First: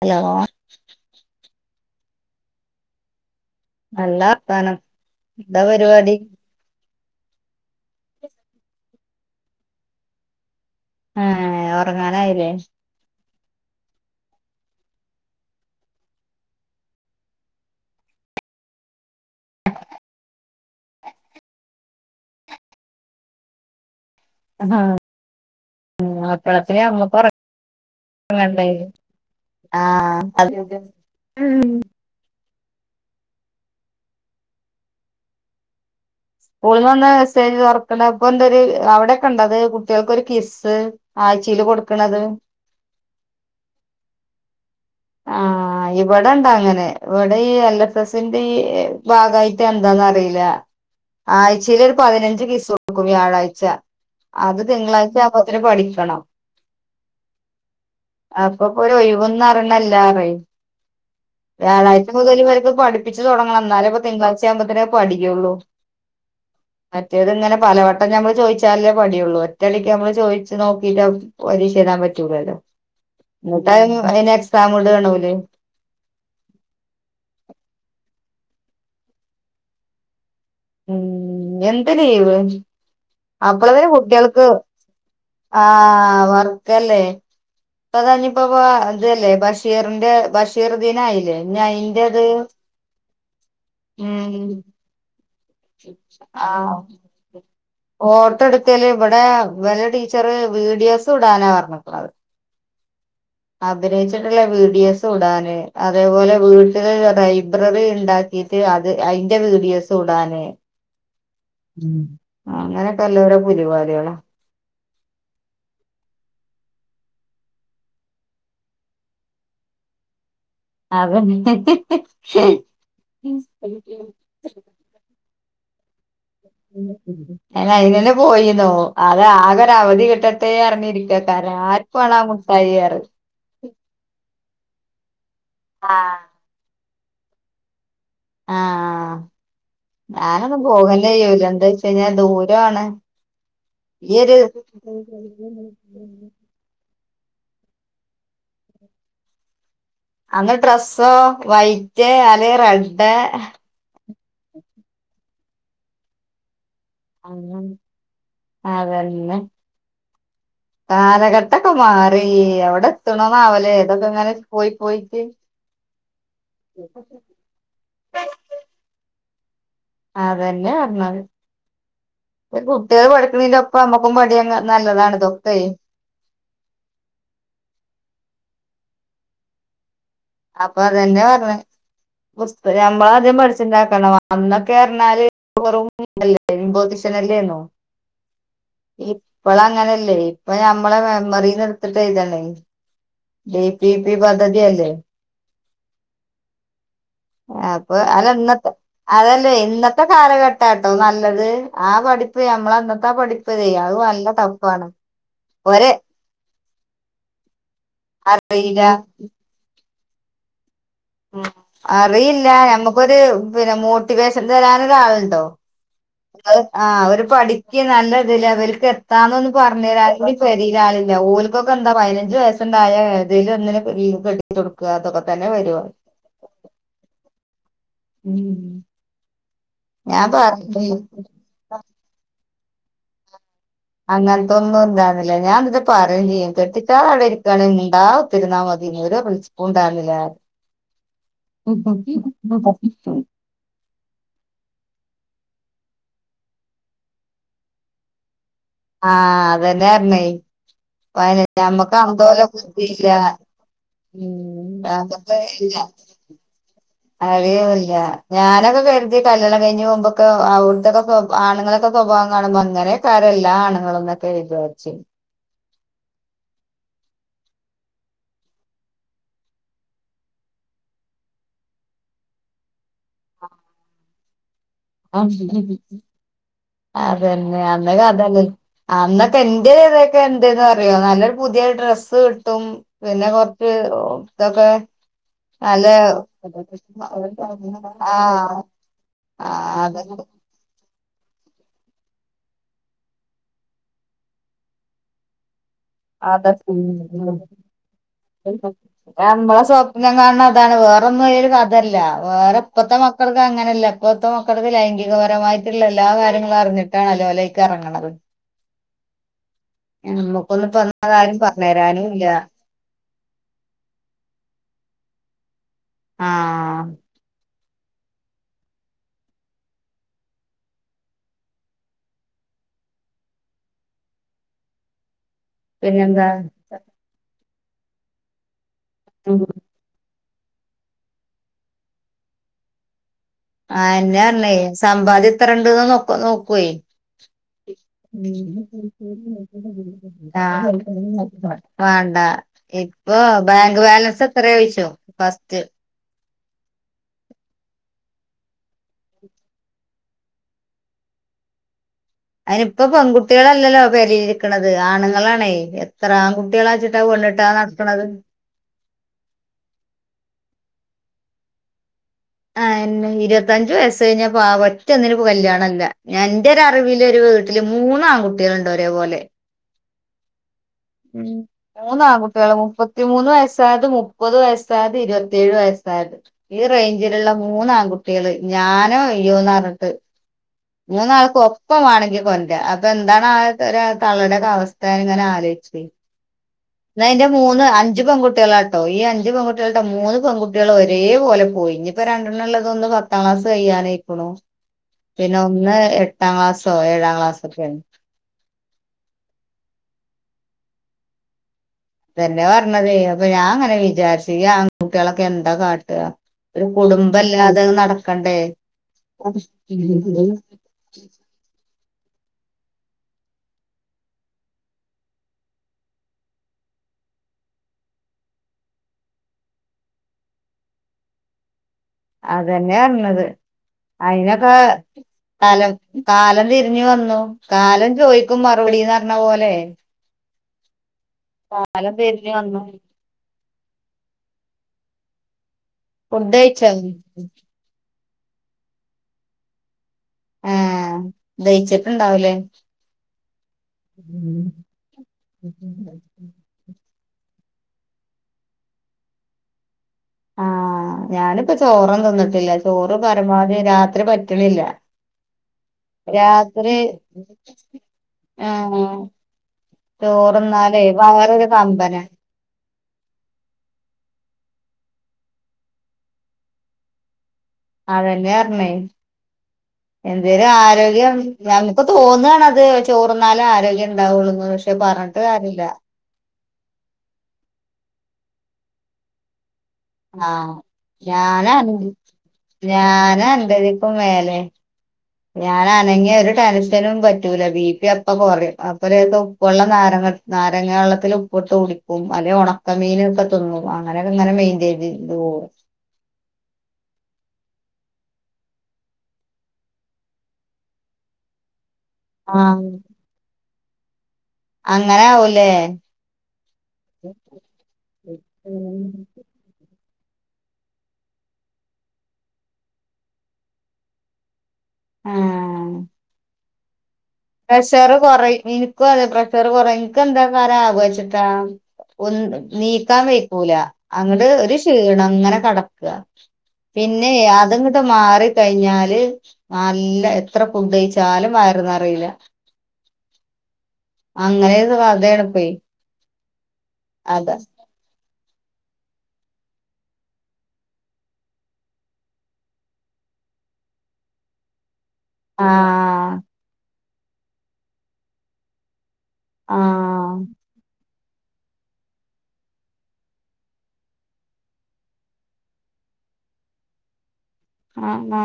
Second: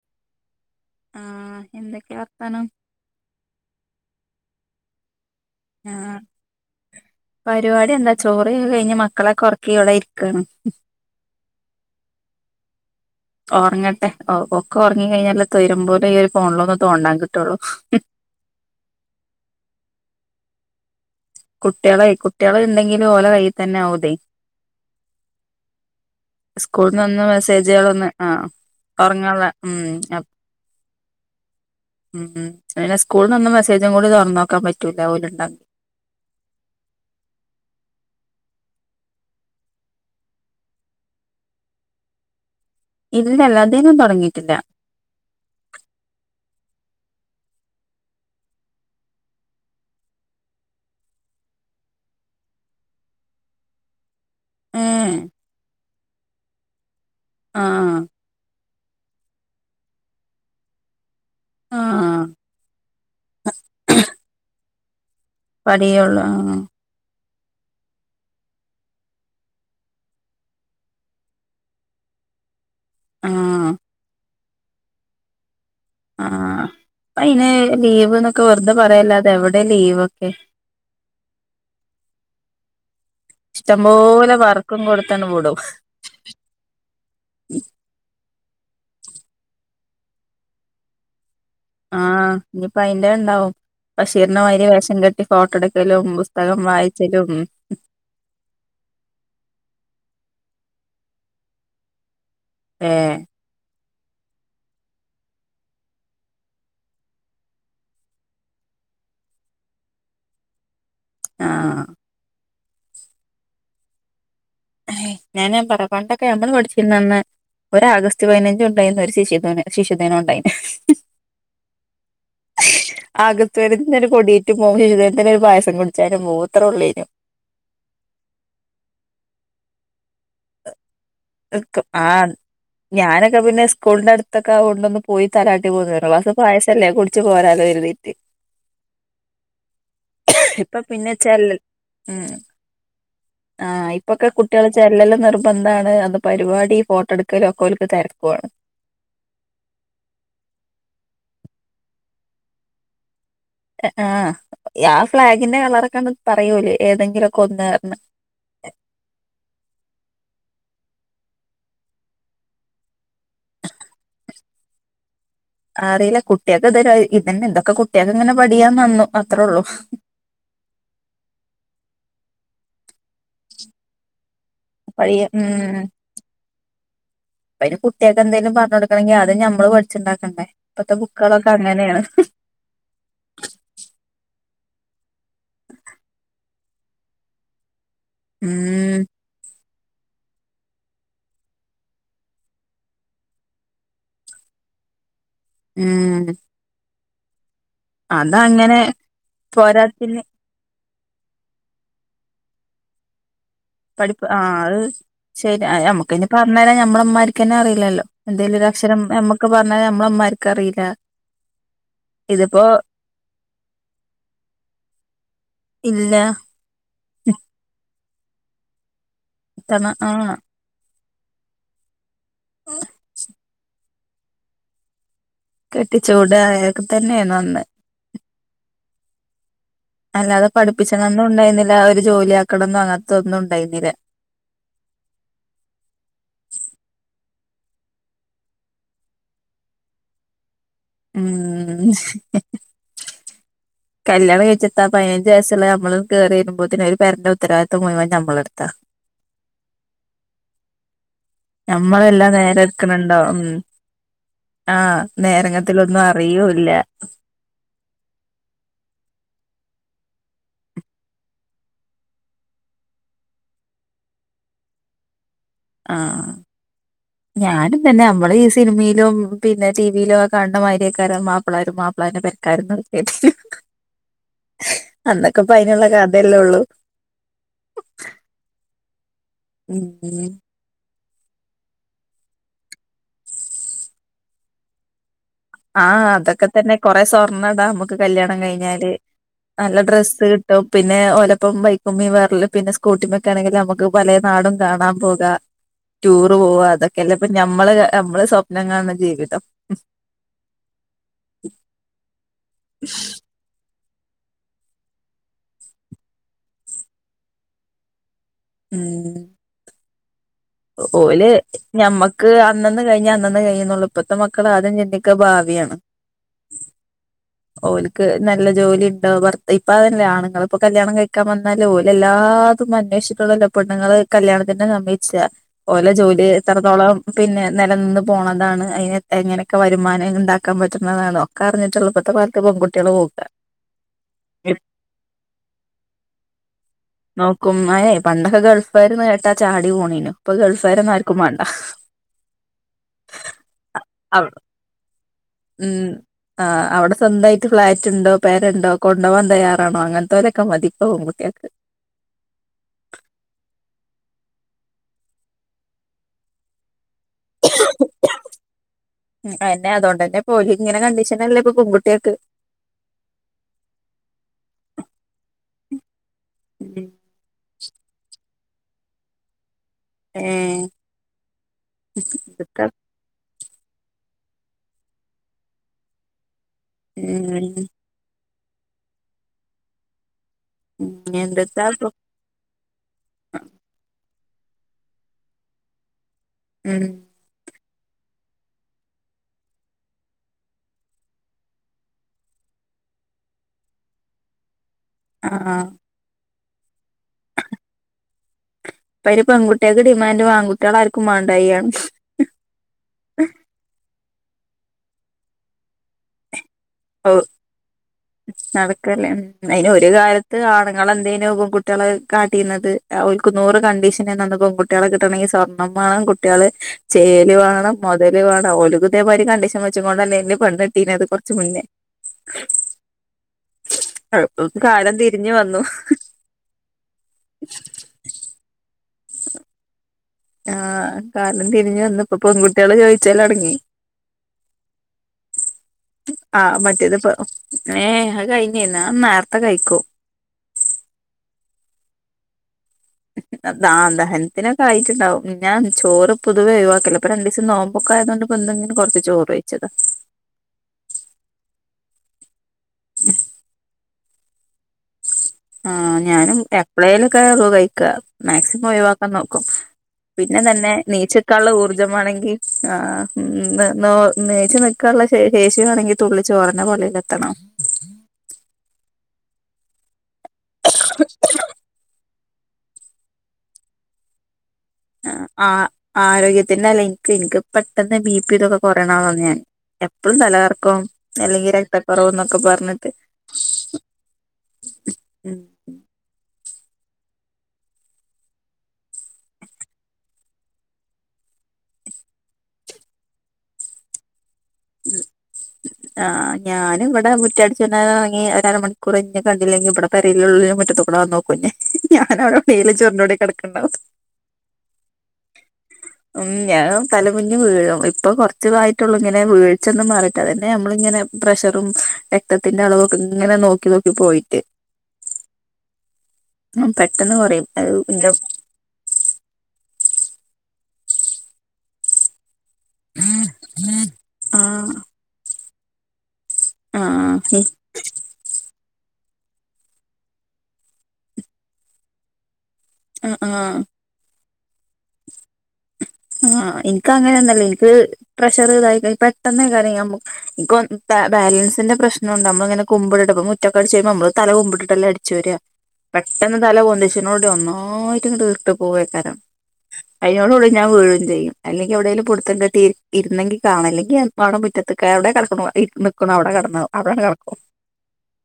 Hello ആ എന്തൊക്കെയ വാർത്തനം നല്ല വർത്താനം എന്താ പരിപാടി ആഹ് പരിപാടി എന്താ ചോറിയൊക്ക കഴിഞ്ഞ് മക്കളെ ഉറക്കി ഇടെ ഇരിക്കാണ് ആ ഉറങ്ങാനായില്ലേ ഉറങ്ങട്ടെ ഓ ഒക്കെ ഉറങ്ങിയില്ലേ കഴിഞ്ഞല്ലോ തൊരുമ്പല്ലോ പോലെ ഈ ഒരു ഫോണിലൊന്ന് തോണ്ടാൻ കിട്ടുള്ളു അം [inaudible] കുട്ടികളെ കുട്ടികളെ ഉണ്ടെങ്കിലും ഓല കൈയ്യിൽ തന്നെ ആകുതെ ആ അപ്പളത്തിന് സ്കൂളിൽ ഞാമ്മക്ക് നിന്ന് മെസ്സേജുകളൊന്ന് ആഹ് ഉറങ്ങണ്ടേ ഒറങ്ങാനുള്ള ഉം ആ അപ്- അ [inaudible] ഉം ഉം സ്കൂളിൽ നിന്ന് മെസ്സേജും കൂടി തുറന്ന് നോക്കാൻ പറ്റൂല ഒര് ഉണ്ടെങ്കിൽ ഓൽ വന്ന് മെസ്സേജ് തുറക്കണ്ട അപ്പൊ എന്താ ഒരു അവിടെയൊക്കെ ഉണ്ടോ കുട്ടികൾക്കൊരു കിസ്സ് [unintelligible] ച്ച കൊടുക്കണത് [inaudible] ഇല്ല ഇവിടെന്നും തുടങ്ങിയിട്ടില്ല ആ ആ ഇവിടെണ്ട് അങ്ങനെ ഇവിടെ എൽ എസിന്റെ ഈ ഭാഗമായിട്ട് എന്താന്ന് അറിയില്ല ആഴ്ചയിൽ ഒരു പതിനഞ്ച് ക്വിസ് കെടുക്കും വ്യാഴാഴ്ച അത് ഏഹ് തിങ്കളാഴ്ച ആവുമ്പോത്തേക്കും പഠിക്കണം ആ ഇപ്പൊപ്പൊ ഒഴിവന്ന് അറണില്ലാറയ്. വ്യാഴാഴ്ച ആഹ് മുതൽ ഇവർക്ക് പഠപ്പിച്ച് തുടങ്ങണം. ന്നാലേ ഇപ്പൊ തിങ്കളാഴ്ച ആവുമ്പോത്തിന് പടിക്കൊള്ളു പടിയുള്ളൂ ആഹ് റ്റേത് ഇങ്ങനെ പലവട്ടം ഞമ്മള് ചോയിച്ചാലല്ലേ പടിയൊള്ളു. ഒറ്റയടിക്ക് നമ്മൾ ചോയ്ച്ച് നോക്കിയിട്ട് പരീഷ എഴുതാൻ പറ്റൂ പറ്റൂലല്ലോ?, ന്നട്ട് ആഹ് അയിന്, അയിന് എക്സാമിടാണ് ഓല്. ആഹ്. പ്പൊ അയിന്, ലീവ്ന്നൊക്കെ വെറുതെ പറയല്ലാതെ, എവിടെ ലീവൊക്കെ? മ്മ്. എന്താ ലീവ്? അപ്പളെങ്കിലും ഇഷ്ടംപോലെ കുട്ട്യാൾക്ക്. വർക്കും കൊടുത്തണ് വിടും ആഹ് വർക്കല്ലേ? പ്പളാ ഞ് ഇപ്പപോ ഇതല്ലേ! ബഷീറിന്റെ, ബഷീർ ദിനായില്ലേ? ഞയിന്റത് ത്തേ ണ്ടാവും. ബഷീറിനെമാതിരി വേഷം കെട്ടി ഫോട്ടോ ട്ക്കലും, പുസ്തകം ആഹ് വായിച്ചലും ഫോട്ടോ എടുക്കല് ഇവിടെ ഇവലെ ടീച്ചറ് വീഡിയോസ് വ്ടാനാ അറഞ്ഞ്ക്ക്ണത്. ഏഹ്!. അഭിനയിച്ചിട്ടുള്ള വീഡിയോസ് ഇടാന് അതേപോലെ വീട്ടില് ലൈബ്രറി ഉണ്ടാക്കിട്ട് അത് അതിന്റെ വീഡിയോസും ഇടാന് ആഹ് ഉം അങ്ങനൊക്കെല്ലൊരു പുലിവാലുകളാ ഞാന് പറ പണ്ടൊക്കെ നമ്മള് പഠിച്ചിരുന്നന്ന് ഒരു ആഗസ്റ്റ് പതിനഞ്ചും ഉണ്ടായിരുന്ന് ഒരു ശിശു ശിശുദിനോം ഉണ്ടായിരുന്നു അതന്നെ ആഗസ്റ്റ് പതിനഞ്ചിന് ഒരു കൊടേറ്റ് പോകും [unintelligible] തന്നെ പായസം കുടിച്ചാ അയിന് തന്നെ പോയിന്നോ അത് ആകെ ഒരു അവധി കിട്ട മുട്ടത്തേ അറിഞ്ഞിരിക്ക കാരണം ആർക്കേണം ആഹ് ആ മുട്ടായീ പറഞ് ഒക്കെ കൊണ്ടന്ന് പോയി തലാട്ടി പോന്ന വള്ള അസ് പായസല്ലേ കുടിച്ച് പോരാലോ കരുതി ആഹ് ഞാനൊന്നും ഇപ്പൊ പിന്നെ പോകലേ ഇല്ല ചെല്ലൽ എന്താ വെച്ച് കഴിഞ്ഞാ ഉം ദൂരാണ് ആഹ് ഈ ഇപ്പൊക്കെ ഒരു കുട്ടികൾ ചെല്ലല്ല് നിർത് എന്താണ് അത് പരിപാടി ഫോട്ടോ എടുക്കല് ഒക്കെ ഓല്ക്ക് തിരക്കുവാണ് അന്ന് ഡ്രെസ്സോ വൈറ്റ് അല്ലെ റെഡ് ആഹ് യാ ഫ്ളാഗിന്റെ കളറൊക്കങ്‌ പറയോല് ഏതെങ്കിലൊക്കെ ഒന്ന് അതന്നെ കാലഘട്ടൊക്കെ മാറി എവിടെത്ണോവാവലെ തൊക്കെങ്ങനെ പോയി പോയിട്ട് അറിയില്ല കുട്ട്യേക്കൊക്കെതായ് ഇതന്നെ എന്തൊക്കെ കുട്ട്യേക്ക്ങ്ങനെ പഠിയാൻ വന്നു അത്രേ ഉള്ളു അതന്നെ അർഞ്ഞാഹ് പം കുട്ട്യേള് പഠിക്ണേന്റെപ്പ അമ്മക്കും പടിയെങ്ങ പ്പയിയ ഉം ഉം പ്പയ്ന് കുട്ട്യേക്കെന്തേലും പർഞ്ഞോട് പ്പതെന്നെ അത് ഞമ്മളു പട് അപ്പൊ അതന്നെ പർഞ്ഞഹ് പുസ്തകമ്മളാദ്യം പഠിച്ചിണ്ടാക്കണം അന്ന തേർഞ്ഞാല് [unintelligible] മ്പോതിഷനല്ലേന്നോ ഉം അങ്ങനല്ലേ ഇപ്പൊ ഞമ്മളെ മെമ്മറിന്ന് എടുത്തിട്ട് എയ്താണേ ബി പി പി പദ്ധതിയല്ലേ ഉം അപ്പൊ അതന്നത്തെ അതങ്ങനെ അതല്ലേ ന്നത്തെ പോരാത്തിന് കാലഘട്ടാ എ പർഞത് ആ പഠിപ്പ് നമ്മൾ അന്നത്തെ ആ പഠി പഠിപ്പ് ആഹ് ശരി അ ഒരെ യമുക് ഇനി പ ന്നേര ഞമ്മളമ്മാര്ക്കെന്നെ അറിയിലല്ലോ. എന്തെലും ഒരു അറിയില്ല അക്ഷരം ഉം എമ്മക്ക് പർഞ്ഞരാ അമ്മളെമ്മാര്ക്ക് അറിയില്ല. ഉം അറിയില്ല ഇതിപ്പോ ഞമ്മക്കൊരു പിന്നെ മോട്ടിവേഷൻ തരാനൊരാളുണ്ടോ? ഇല്ല അഹ് ആഹ് അവര് പഠിക്ക നല്ലതിലെവെൽക്ക് എത്താന്നൊന്ന് ഇത്തവണ ആ പർഞ്ഞരാളുംകൂടി പരിയില് ആള് ല്ല ഓൽക്കൊക്കെ എന്താ പയിനഞ്ജ് വയസ്സുണ്ടായ ഏതിലോന്നിനെ കെ വി തിും കെട്ടിച്ചോട്ക്ക തൊക്കെ കെട്ടിച്ചൂടാ യൊക്കെ തന്നെന്ന് അന്ന് ഉം അല്ലാതെ പഠിപ്പിച്ചണന്നൊന്നുംയിന്നില്ല ഒരു ജോലി ആക്കണംന്നൊ അങ്ങൻത്തൊന്നു അങ്ങൻത്തൊന്നും ണ്ടാന്നില്ല ഞാൻന്നിട്ട് പറയും ചെയ്യും കെട്ടിച്ചാ കട്ടിട്ടാ അവിടെരി ക്കാണെ മ്ണ്ടാ ഉതിരുന്നോ മതി [unintelligible] ണ്ടായിരുന്നില്ല ഉം കല്യാണം കഴിച്ച്ഇതത്തായ് ഞാൻ വെസ്സല്ലേ ഞമ്മള് കെറിവെരുമ്പോൾതന് ഒരു പരണ്ട ഉരവാദിതം മുഴുവൻ ഞമ്മളെടുത്താ ആഹ അതന്നൊയിണ വയനല്ല നമ്മക്ക് അന്ത നമ്മളെല്ലാം പോലെ നേരെ ബുദ്ധിയില്ല എടുക്കണുണ്ടോ ഉം ഉം ആ ആ നേരങ്ങത്തിലൊന്നും അറിയൂല്ല അഴിയുമല്ല ഞാനൊക്കെ കെറുതി കല്യാണം കഴിഞ്ഞ്ഞഞ് മുമ്പൊക്കെ അവിടുത്തെൊക്കെ ആണുങ്ങളൊക്കെ സ്വഭാവം കാണുമ്പോ അങ്ങനെക്കാരെ എല്ലാം ആണുങ്ങളൾന്നൊക്കെ എഴ ചോദച്ചും ആഹ [unintelligible] ഞാനും തന്നെ നമ്മള് ഈ സിനിമയിലോ പിന്നെ ടിവിയിലോ കണ്ട മാാര്ര്യക്കാര മാപ്പിളാരും മാപ്പിള മ്ന്റെ പരക്കായിരുന്നു അന്നൊക്കെപ്പ അതിനുള്ള കഥയെല്ലേ ഉള്ളൂ അതെന്നെ അന്നൊക്കെ അതല്ല അന്നൊക്കെ എന്റെ ഇതൊക്കെ ഉം എന്തന്ന് പറയോ നല്ലൊരു പുതിയ ഡ്രസ്സ് കിട്ടും പിന്നെ കൊറച്ച് ഇതൊക്കെ നല്ല ആഹ അതൊക്കെ തന്നെ കൊറെ സ്വർണ്ണം ഇടാ നമുക്ക് കല്യാണം ആഹ് കഴിഞ്ഞാല് ആഹ് നല്ല അതൊക്കെ ഡ്രസ്സ് കിട്ടും പിന്നെ ചിലപ്പം ബൈക്കുമീ വേറൽ പിന്നെ സ്കൂട്ടി ഒക്ക ആണെങ്കിൽ നമുക്ക് പല നാടും കാണാൻ പോകാം ടൂർ പോവുക അതൊക്കെ അതൊക്കെല്ലേ ഇപ്പ ഞമ്മള് നമ്മള് സ്വപ്നം കാണുന്ന ജീവിതം ണ അതാണ് വേറൊന്നും ഒരു കഥല്ല വേറെ ഇപ്പഴത്തെ മക്കൾക്ക് അങ്ങനല്ല ഇപ്പൊത്ത മക്കൾക്ക് ലൈംഗികപരമായിട്ടുള്ള എല്ലാ കാര്യങ്ങളും അറിഞ്ഞിട്ടാണ് അലോലേക്ക് ഇറങ്ങണത് ഉം എ നമുക്കൊന്നും ഓല് ഞമ്മക്ക് അന്നന്ന് കഴിഞ്ഞാ ന്ന് കഴിയുന്നുള്ളൂ ഇപ്പഴത്തെ മക്കൾ ആദ്യം ചിന്തിക്ക ഭാവിയാണ് ആ ഓലക്ക് നല്ല ജോലി ഉണ്ടോ ഇപ്പ അതല്ല ആണുങ്ങൾ ഇപ്പൊ കല്യാണം കഴിക്കാൻ വന്നാല് ഓല എല്ലാ തും അന്വേഷിച്ചിട്ടുള്ളല്ല പെണ്ണൾ കല്യാണത്തിനെ സമ്മതിച്ച ഓലെ ജോലി പിന്നെന്താ എത്രത്തോളം പിന്നെ നിലനിന്ന് പോണതാണ് അതിന ഉം എങ്ങനെയൊക്കെ വരുമാനം ഇണ്ടാക്ക ആക്കാൻ പറ്റുന്നതാണോക്കെ അറിഞ്ഞിട്ടുള്ളപ്പോഴത്തെ കാലത്ത് പെകുട്ടികള് നോക്കുക ആഹ എന്നാ പറഞ്ഞേ സമ്പാദ്യ ഇത്രണ്ട്ന്ന് നോക്ക നോക്കുവേ നോക്കും ഏ പണ്ടൊക്കെ ഗൾഫായിരുന്നു കേട്ടാ ചാടി പോണീനു ആ ഗൾഫാരൊന്നും ആർക്കും വേണ്ട വേണ്ട ഇപ്പൊ ബാങ്ക് ബാലൻസ് അവ എത്ര ആയിച്ചോ ഉം ആ അവിടെ സ്വന്തമായിട്ട് ഫ്ളാറ്റ് ഉണ്ടോ പേരുണ്ടോ കൊണ്ടുപോവാൻ തയ്യാറാണോ അങ്ങനത്തെവരൊക്കെ മതി ഇപ്പൊ യാക്ക് [unintelligible] ഉ [inaudible] അതിനി ഇപ്പ പെൺകുട്ടികളല്ലല്ലോ പെലയിലിരിക്കണത് ആണുങ്ങളാണേ എത്ര ആൺകുട്ടികളാ ചിട്ട എന്നെ അതുകൊണ്ടന്നെ പോലി ഇങ്ങനെ കണ്ടീഷനല്ല ഇപ്പൊ പെൺകുട്ടിയൊക്ക് ആ ഇരുപത്തഞ്ചു വയസ്സ് കഴിഞ്ഞ പ ഒറ്റ കല്യാണമല്ല ഞാ എന്റെ അറിവിലൊരു വീട്ട അതില് മൂന്ന ആൺകുട്ടികളുണ്ട് ഒരേപോലെ ഏഹ് ഉം മുന്ന് ആൺകുട്ടികളാ എന്തുട്ടാ മുപ്പത്തി മൂന്ന് വയസ് ത് മുപ്പത് വയസായത് ഇരുപത്തിയേഴ് വയസ്സായത് ഈ റേഞ്ചിലുള്ള ഉം മൂന്ന ആൺകുട്ടികൾ ഞാനും [unintelligible] ന്നാറണ്ട് ഇന്ന് ഉം ആൾക്ക് എന്തുട്ടാപ്പൊ ഒപ്പംമാേണെങ്കിൽ കൊന് അപ്പൊ എന്താണ് ആ തള്ളയുടെ അവസ്ഥാന ഇങ്ങനെ ആലോചിച്ച ഉം എന്നന്റെ മൂന്ന്അഞ്ച അഞ്ച് പെൺകുട്ടികളാട്ടോ ഈ അഞ്ച് പെൺകുട്ടികൾട്ടോ മൂന്ന് പെൺുട്ടികൾ ഒരേ പോലെ പോയി ഇനിയിപ്പോ രണ്ടെണ്ണുള്ളതൊന്നും പത്താം ക്ലാസ് കഴ്യാനയിക്കണോ പിന്നെ ആഹ് ഒന്ന് എട്ടാം ക്ലാസ്സോ ഏഴാം ക്ലാസ്സൊക്കെയാണ് അപ്പ പെൺകുട്ടികൊ ഡിമാൻഡ് ആൺകുട്ടികൾ ആർക്കും മേണ്ടായിയാണ് തന്നെ പറഞ്ഞതെ അപ്പൊ ഞാൻ ഇങ്ങനെ വിചാരിച്ചും ഈ ആൺകുട്ടിയേളൊക്കെ എന്താ കാട്ടാ ഒരു ഔ കുടുംബംമല്ലാതെ അത് നട നടക്കല്ലേ ഉം അയിന് ഒരു കാലത്ത് ആണുങ്ങളെന്തേനു [unintelligible] കുട്ടിയളെ കാട്ടിന്നത് ഓൽക്ക് നൂറു കണ്ടീഷനേന്നു അന്ന് പെൺകുട്ടിയളെ കിട്ടണങ്കി. സ്വർണ്ണം മാണം. കുട്ടിയള് ചേല് വേണം മുതല് വേണം ഓൽകുതേമായിരി കണ്ടീഷൻ വെച്ച് കോണ്ടന്നെ ന്നെ പെണ്ണട്ടീനത് കുറച്ച മുന്നേ ർണത് ഇപ്പൊ അയിനൊക്കെ കാലം തിരിഞ്ഞു വന്നു കാലം കാലം തിരിഞ്ഞു വന്നു കാലം ചോദിക്കും മറുപടിന്ന് പറഞ്ഞ പോലെ ആഹ് കാലം തിരിഞ്ഞ് വന്ന് ഇപ്പം തിരിഞ്ഞു വന്നു പെൺകുട്ടിയേള് ചോയിച്ചലൊട്ങ്ങി ഫുഡ് ആ കഴിച്ചോ മറ്റേത്പ്പ ഏഹേ അഹ്കഴിഞ് ഞാ നേര്തെ കഴിക്കും ആ ദയിച്ചിട്ട്ണ്ടാവുലേ ആ ദഹൻത്തിനൊക്കെ ആയിട്ട്ണ്ടാവും ഞാൻ ചോറ് പൊതുവെ ഒഴിവാക്കല പ്പ രണ്ടിസം നോമ്പൊക്ക ആയതോണ്ട് പ്പ ന്തെങ്കിലും കൊർച്ച് ചോറ് വെയിച്ചതാ ആ ഞാനിപ്പ ചോറും തിന്നിട്ടില്ല ചോറ് പരമാവ്ധി രാത്രി പ റ്റ്ണില്ല ആ ഞാനും എപ്പളേലൊക്കെ കഴിക്ക മാക്സിമം ആഹ് ഒഴിവാക്കാൻ നോക്കും പിന്നെ തന്നെ ചോറുന്നാലേ വേറൊരു നീച്ക്കാള്ള ഊർജം കമ്പന വാണെങ്കി ആ മ് നീർ നീച് നി ക്കാൻള്ള ശേഷിമാണെങ്കി തുള്ളി ചോറന്നെ പള്ളേലെത്തണം അതന്നെ പർഞ്ഞേ എന്തേലും ആരോഗ്യം ഞമക്ക് തോന്നാണ ത് ചോറ്ന്നാലെ ആരോഗ്യണ്ടാവുള്ളൂന്ന് പഷെ പറഞ്ഞിട്ട് കാര്യല്ല പിന്നല്ല ഇൻക് ഇൻക്ക് പ്പെട്ടന്ന് ബി പി തൊക്കെ കൊറീണാള ഞാൻ എപ്പഴും ആ തലകറക്കം അല്ലെങ്കിൽ ഞാനൻ രക്തക്കുറവ് എന്നൊക്കെ പറഞ്ഞിട്ട് ഞാനൻപതിക്കു മേലെ ഞാന അനങ്ങിയ ഒരു ടെൻശനും പറ്റൂല ബി പി അപ്പ കൊറിം. അപ്പൊ ലേസം ഉപ്പുവള്ളം നാരങ്ങട്ട് നാരങ്ങ വള്ളത്തില് ഉപ്പ്ട്ട് കുടിക്കും. അല്ലെ ഒണക്കമീനൊക്കെ തിന്നും അങ്ങനെകങ്ങനെ മൈൻ ആ ഞാന് ഇവടെ മു [unintelligible] ഒര അര മണിക്കൂറെയ്ഞ് ന്നെ കണ്ടില്ലെങ്കി ഇബടെ പെരേലുള്ളാല് മുറിത്ത്ക്കൂടെ വന്നോക്കുന്നെ ഞാന് അവിടെ ആഹ് മേല് ചൊർഞ്ഞോണ്ട് കെടക്ണ്ടാവും അങ്ങനെ ആവുലേ ഉം ഞാൻ തലമുന്നി വീഴും ഇപ്പൊ കൊറച്ചുതായിട്ടൊള്ളു ഇങ്ങനെ വീ ഴ്ച്ചൊന്ന് മാറിയിട്ട് അതന്നെ ഞമ്മള് ഇങ്ങനെ പ്രഷറും രക്തത്തിന്റെ അളവൊക്കെ ഇങ്ങനെ നോക്കി നോക്കി പോയിട്ട് ആഹ് ഞാൻ പെ പ്രഷർ കൊറയ് ഇന്ക്കും അതെ പ്രഷർ കൊറയ ഇന്കെന്താകാര ആവോ ന്ന്ട്ടാ ഒന്ന് നീക്കാൻ വയ്ക്കൂല അങ്ങട്ട് ആ ഒര്ക്ഷീണം ങ്ങനെ കെട ക്ക. പിന്നെ ആ അത്ങ്ങട്ട് മാറിക്കഴിഞ്ഞാല് നല്ല എത്ര ഫുഡ്ഡയിച്ചാലും വയറ് നറീല അ ആ അങ്ങനെതു കഥേണ് പ്പെ ആ ഇൻകങ്ങനൊന്നല്ല ഇൻക് പ്രഷറ്തായികയ് പെട്ടെന്നെയ്കാര ഞാൻ വിക ഇൻക് വ ബാലൻസിന്റെ പ്രശ്നുണ്ട്. അപ്പങ്ങനെ കുമ്പ്ട് ടു മുറ്റക്കടിച്ചര്മ്പം നമ്മള് തല കുമ്പിട്ട്ട്ടല്ലെ അടി ചൊരാ. ആഹ് പെട്ടെന്ന് തല പൊന്തിച്ചിനോണ്ട് ഒന്നായിറ്റ്ങ്ങട്ട് ഇരിട്ട് പോവേക്കാരം ആഹ് അതിനോടുകൂടി ഞാൻ വീഴും ചെയ്യും. അല്ലെങ്കി എവിടേലും പുട്ത്തം കിട്ടി ഇര്ന്നെങ്കി കാണാ. ഇല്ലങ്കി ഞൻപ്പവ്ടെ മുറ്റത്ത്ക്കെ എവടെ കെടക്ണോ ഇര് നിക്ക്‌ണോ അവ്ടെ കെടന്നു അവിടാണ്ട് കെട ആ ആ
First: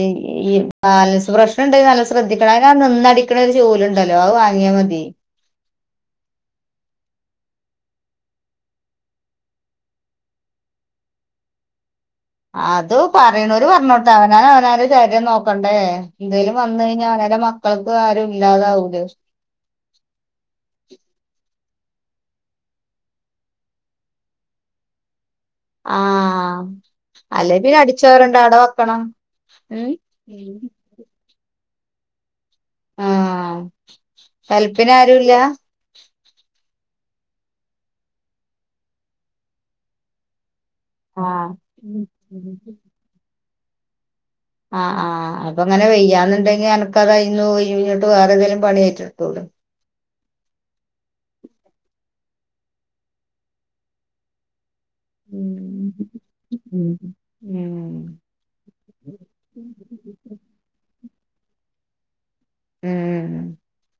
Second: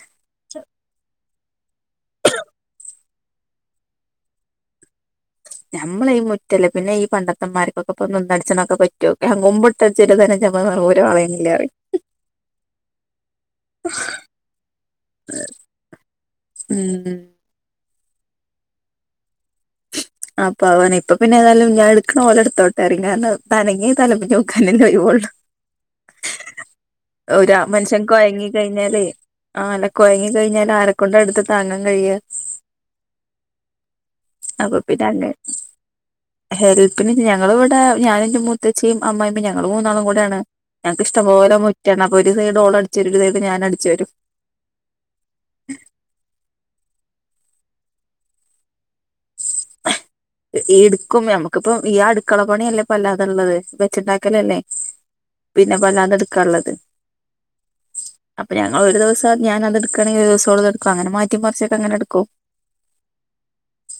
ഇ ഈ ബാലൻസ് പ്രശ് നണ്ട് നല്ലം ശ്രദ്ധിക്കണം. അയിനാ ആ നിന്നടിക്കണ ഒരു ചൂല്ണ്ടല്ലോ അഹ് വാങ്ങിയാമതി. ഞമ്മള ഈ മുറ്റല്ലെ. പിന്നെ ഈ പണ്ടത്തമ്മാര്ക്കൊക്കെപ്പൊ നിന്നടിച്ണക്കെ പറ്റൊ. കുമ്പിട്ട് അടിച്ചേര്‌യാ തന്നെ [unintelligible] [unintelligible] ഊര വളയ്ന്നില്ല പറിം അത് പറയ്ണോര് പർഞ്ഞോട്ടെ അവനാന് അവരാരെ ശരീരം നോക്കണ്ടേ എന്തേലും വന്നഴിഞ്ഞ ഉം അവ ഓരോ മക്കൾടെ ആരു ഇല്ലാതാവൂലെ ആഹ് പവന് ഇപ്പൊ പിന്നെ എതാലും ഞാൻ എട്ക്കണ പോലെ ഇട്ത്തോട്ടെറി കാരണം ഇത് അനങ്ങ്യ തലമുടി വെക്കാനും കഴുല്ല ആ അല്ലെ ഒരാ പിന്നെ മനുഷ്യൻ അടിച്ചവരുണ്ട് അവിടെ വെക്കണം കൊഴങ്ങികഴിഞ്ഞാലെ ആ അല്ല ഉം കൊഴങ്ങികഴിഞ്ഞാല് ആരക്കൊണ്ടട്ത്ത് താങ്ങാകയ്യ്ക ആഹ് അപ്പൊ പിന്നെ അങ്ങനെ ഹെല്പിനാരുല്യ ഹെൽപ്പിന് ഞങ്ങള്വ്ടെ ഞാനു എന്റെ മുത്തച്ചിയും അമ്മായിമ്മേം ഞങ്ങള് മൂന്നാളും കുടാണ് ഞങ്ങക്ക് ആ ഇഷ്ടപോലെ മുറ്റാണ് അപ്പൊ ഒരു സൈഡ്‌ ഓള അടിചെരുമ്പായെക്കു ഞാനടിച്ചേരും ആഹ് ആഹ് അപ്പൊ അങ്ങനെ വെയ്യാന്നുണ്ടെങ്കി എനക്ക്ത് കയ്യിന്നു പോയി ഞ്ഞിട്ട് വേറെ ഏതേലും പണി ഏറ്റെടുത്തുടെ എ എടുക്കും നമുക്കിപ്പ ഈ അടുക്കള പണിഅല്ലേപ്പല്ലാതള്ളത് വെച്ചുണ്ടാക്കല അല്ലേ പിന്നെപ്പത്താണ് എട്ക്കഉള്ളത് ഉം അപ്പൊ ഞങ്ങള്ൾ ഒരു ദിവസം ഞാനത് എടുക്കണെങ്കി ഒരു ദിസം അവളത് എടുക്കും അങ്ങനെ മാറ്റി മറിച്ചൊക്കെ അങ്ങനെ എടുക്കു ഉം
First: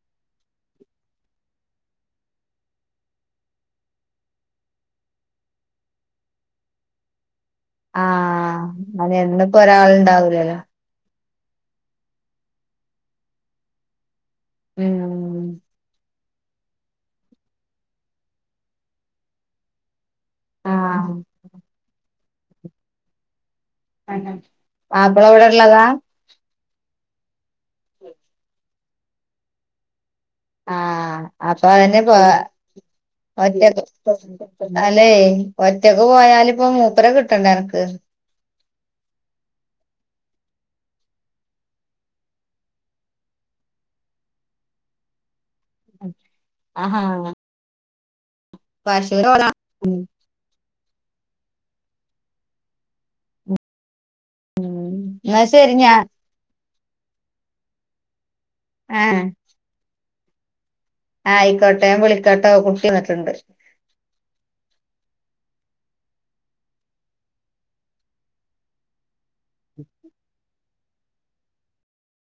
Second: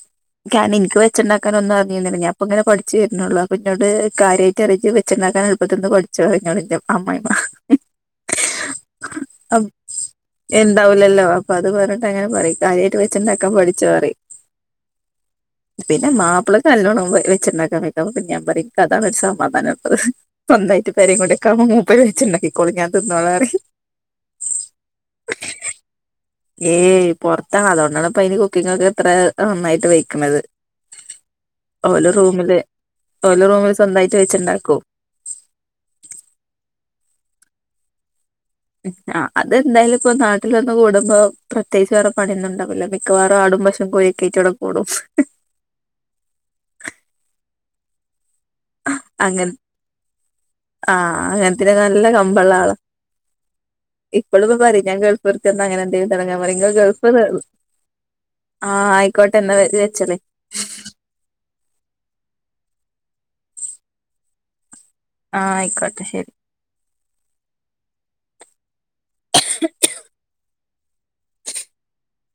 ഞൻ നിനാക്കായി വെച്ചുഉടക്കൻ ഒന്നു അറിയണ്ടതില്ല അപ്പ ഇങ്ങനെ പഠിച്ചുവെരുന്നുള്ളൂ അഹ് പിന്നോട് കാര്യയിട്ട്റിയിച്ച് വെച്ചു ഉണ്ടാക്കൻ എുപ്പത്തിന്ന് പഠി ചോയിക്ണിന്റെ അമ്മായിമ്മ ആ അത് [unintelligible] എന്നിപ്പോ ആം ഒരാളുണ്ടാവൂലല്ലോ എന്താവുലെല്ലോ അപ്പ അത് പറഞ്ഞിട്ട് അങ്ങനെ പറം കാര്യയിട്ട് വെച്ചിണ്ടക്ക പഠിച്ചോ പറയും ഉം എന്റെ മാപ്പളെക് നാല്ലോണം വെ വെച്ചിണ്ടക്കൻ കയ്യ്താവു അപ്പം ഞാൻ പറെം അതാണ് ഒരു സമാധാനം അത്രേം ഒന്നായിട്ട് ആ പരേ കൂടി ഒക്കാവൊ മൂപ്പര് വച്ചു ഉണ്ടാക്കിക്കോളഞ്ഞാ ഞാൻ തിനോളന് പറേം അങ്ങനെ മാപ്പള എവിടെ ഉള്ളതാ ഏയ് പുറത്താണ് അതുകൊണ്ടാണ് ഇപ്പ ഇന് കുക്കിംഗ ഒക്കെ എത്ര നന്നായിട്ട് വെക്കണുന്നത് ആഹ് അപ്പൊ അതന് പോ റൂമില് [unintelligible] [inaudible] ഓലെ റൂമിൽ സ്വന്തമായിട്ട് വെച്ചുണ്ടാക്കും അതെ ഒറ്റക്ക് പോയാല ഇപ്പ മൂപ്പര കിട്ട [unintelligible] ഉം ആഹ് അതെന്തായാലും ഇപ്പൊ നാട്ടിലൊന്നും കൂടുമ്പോ പ്രത്യേകിച്ചു വേറെ പണിയൊന്നും ഉണ്ടാവില്ല മിക്കവാറും ആ [unintelligible] കോയീകെറ്റടക്കൂടും [unintelligible] ആഹാ അങ്ങൻ [unintelligible] ഉം ആഹ് [unintelligible] നല്ല കമ്പള്ള ആള് ഇപ്പളും [unintelligible] ഞാൻ ഗൾഫ് എന്നാ നിർത്തി വന്നാൽ ശരി ഞാൻ ഞാ എന്തെങ്കിലും തുടങ്ങാൻ പറയും [unintelligible] ഗൾഫ് നിർ ആഹ് ആയിക്കോട്ടെ എന്നെ വച്ചലീ ആയിക്കോട്ടെ വിളിക്കട്ടോ കുട്ടിവത്ണ്ട് ആയിക്കോട്ടെ ശരി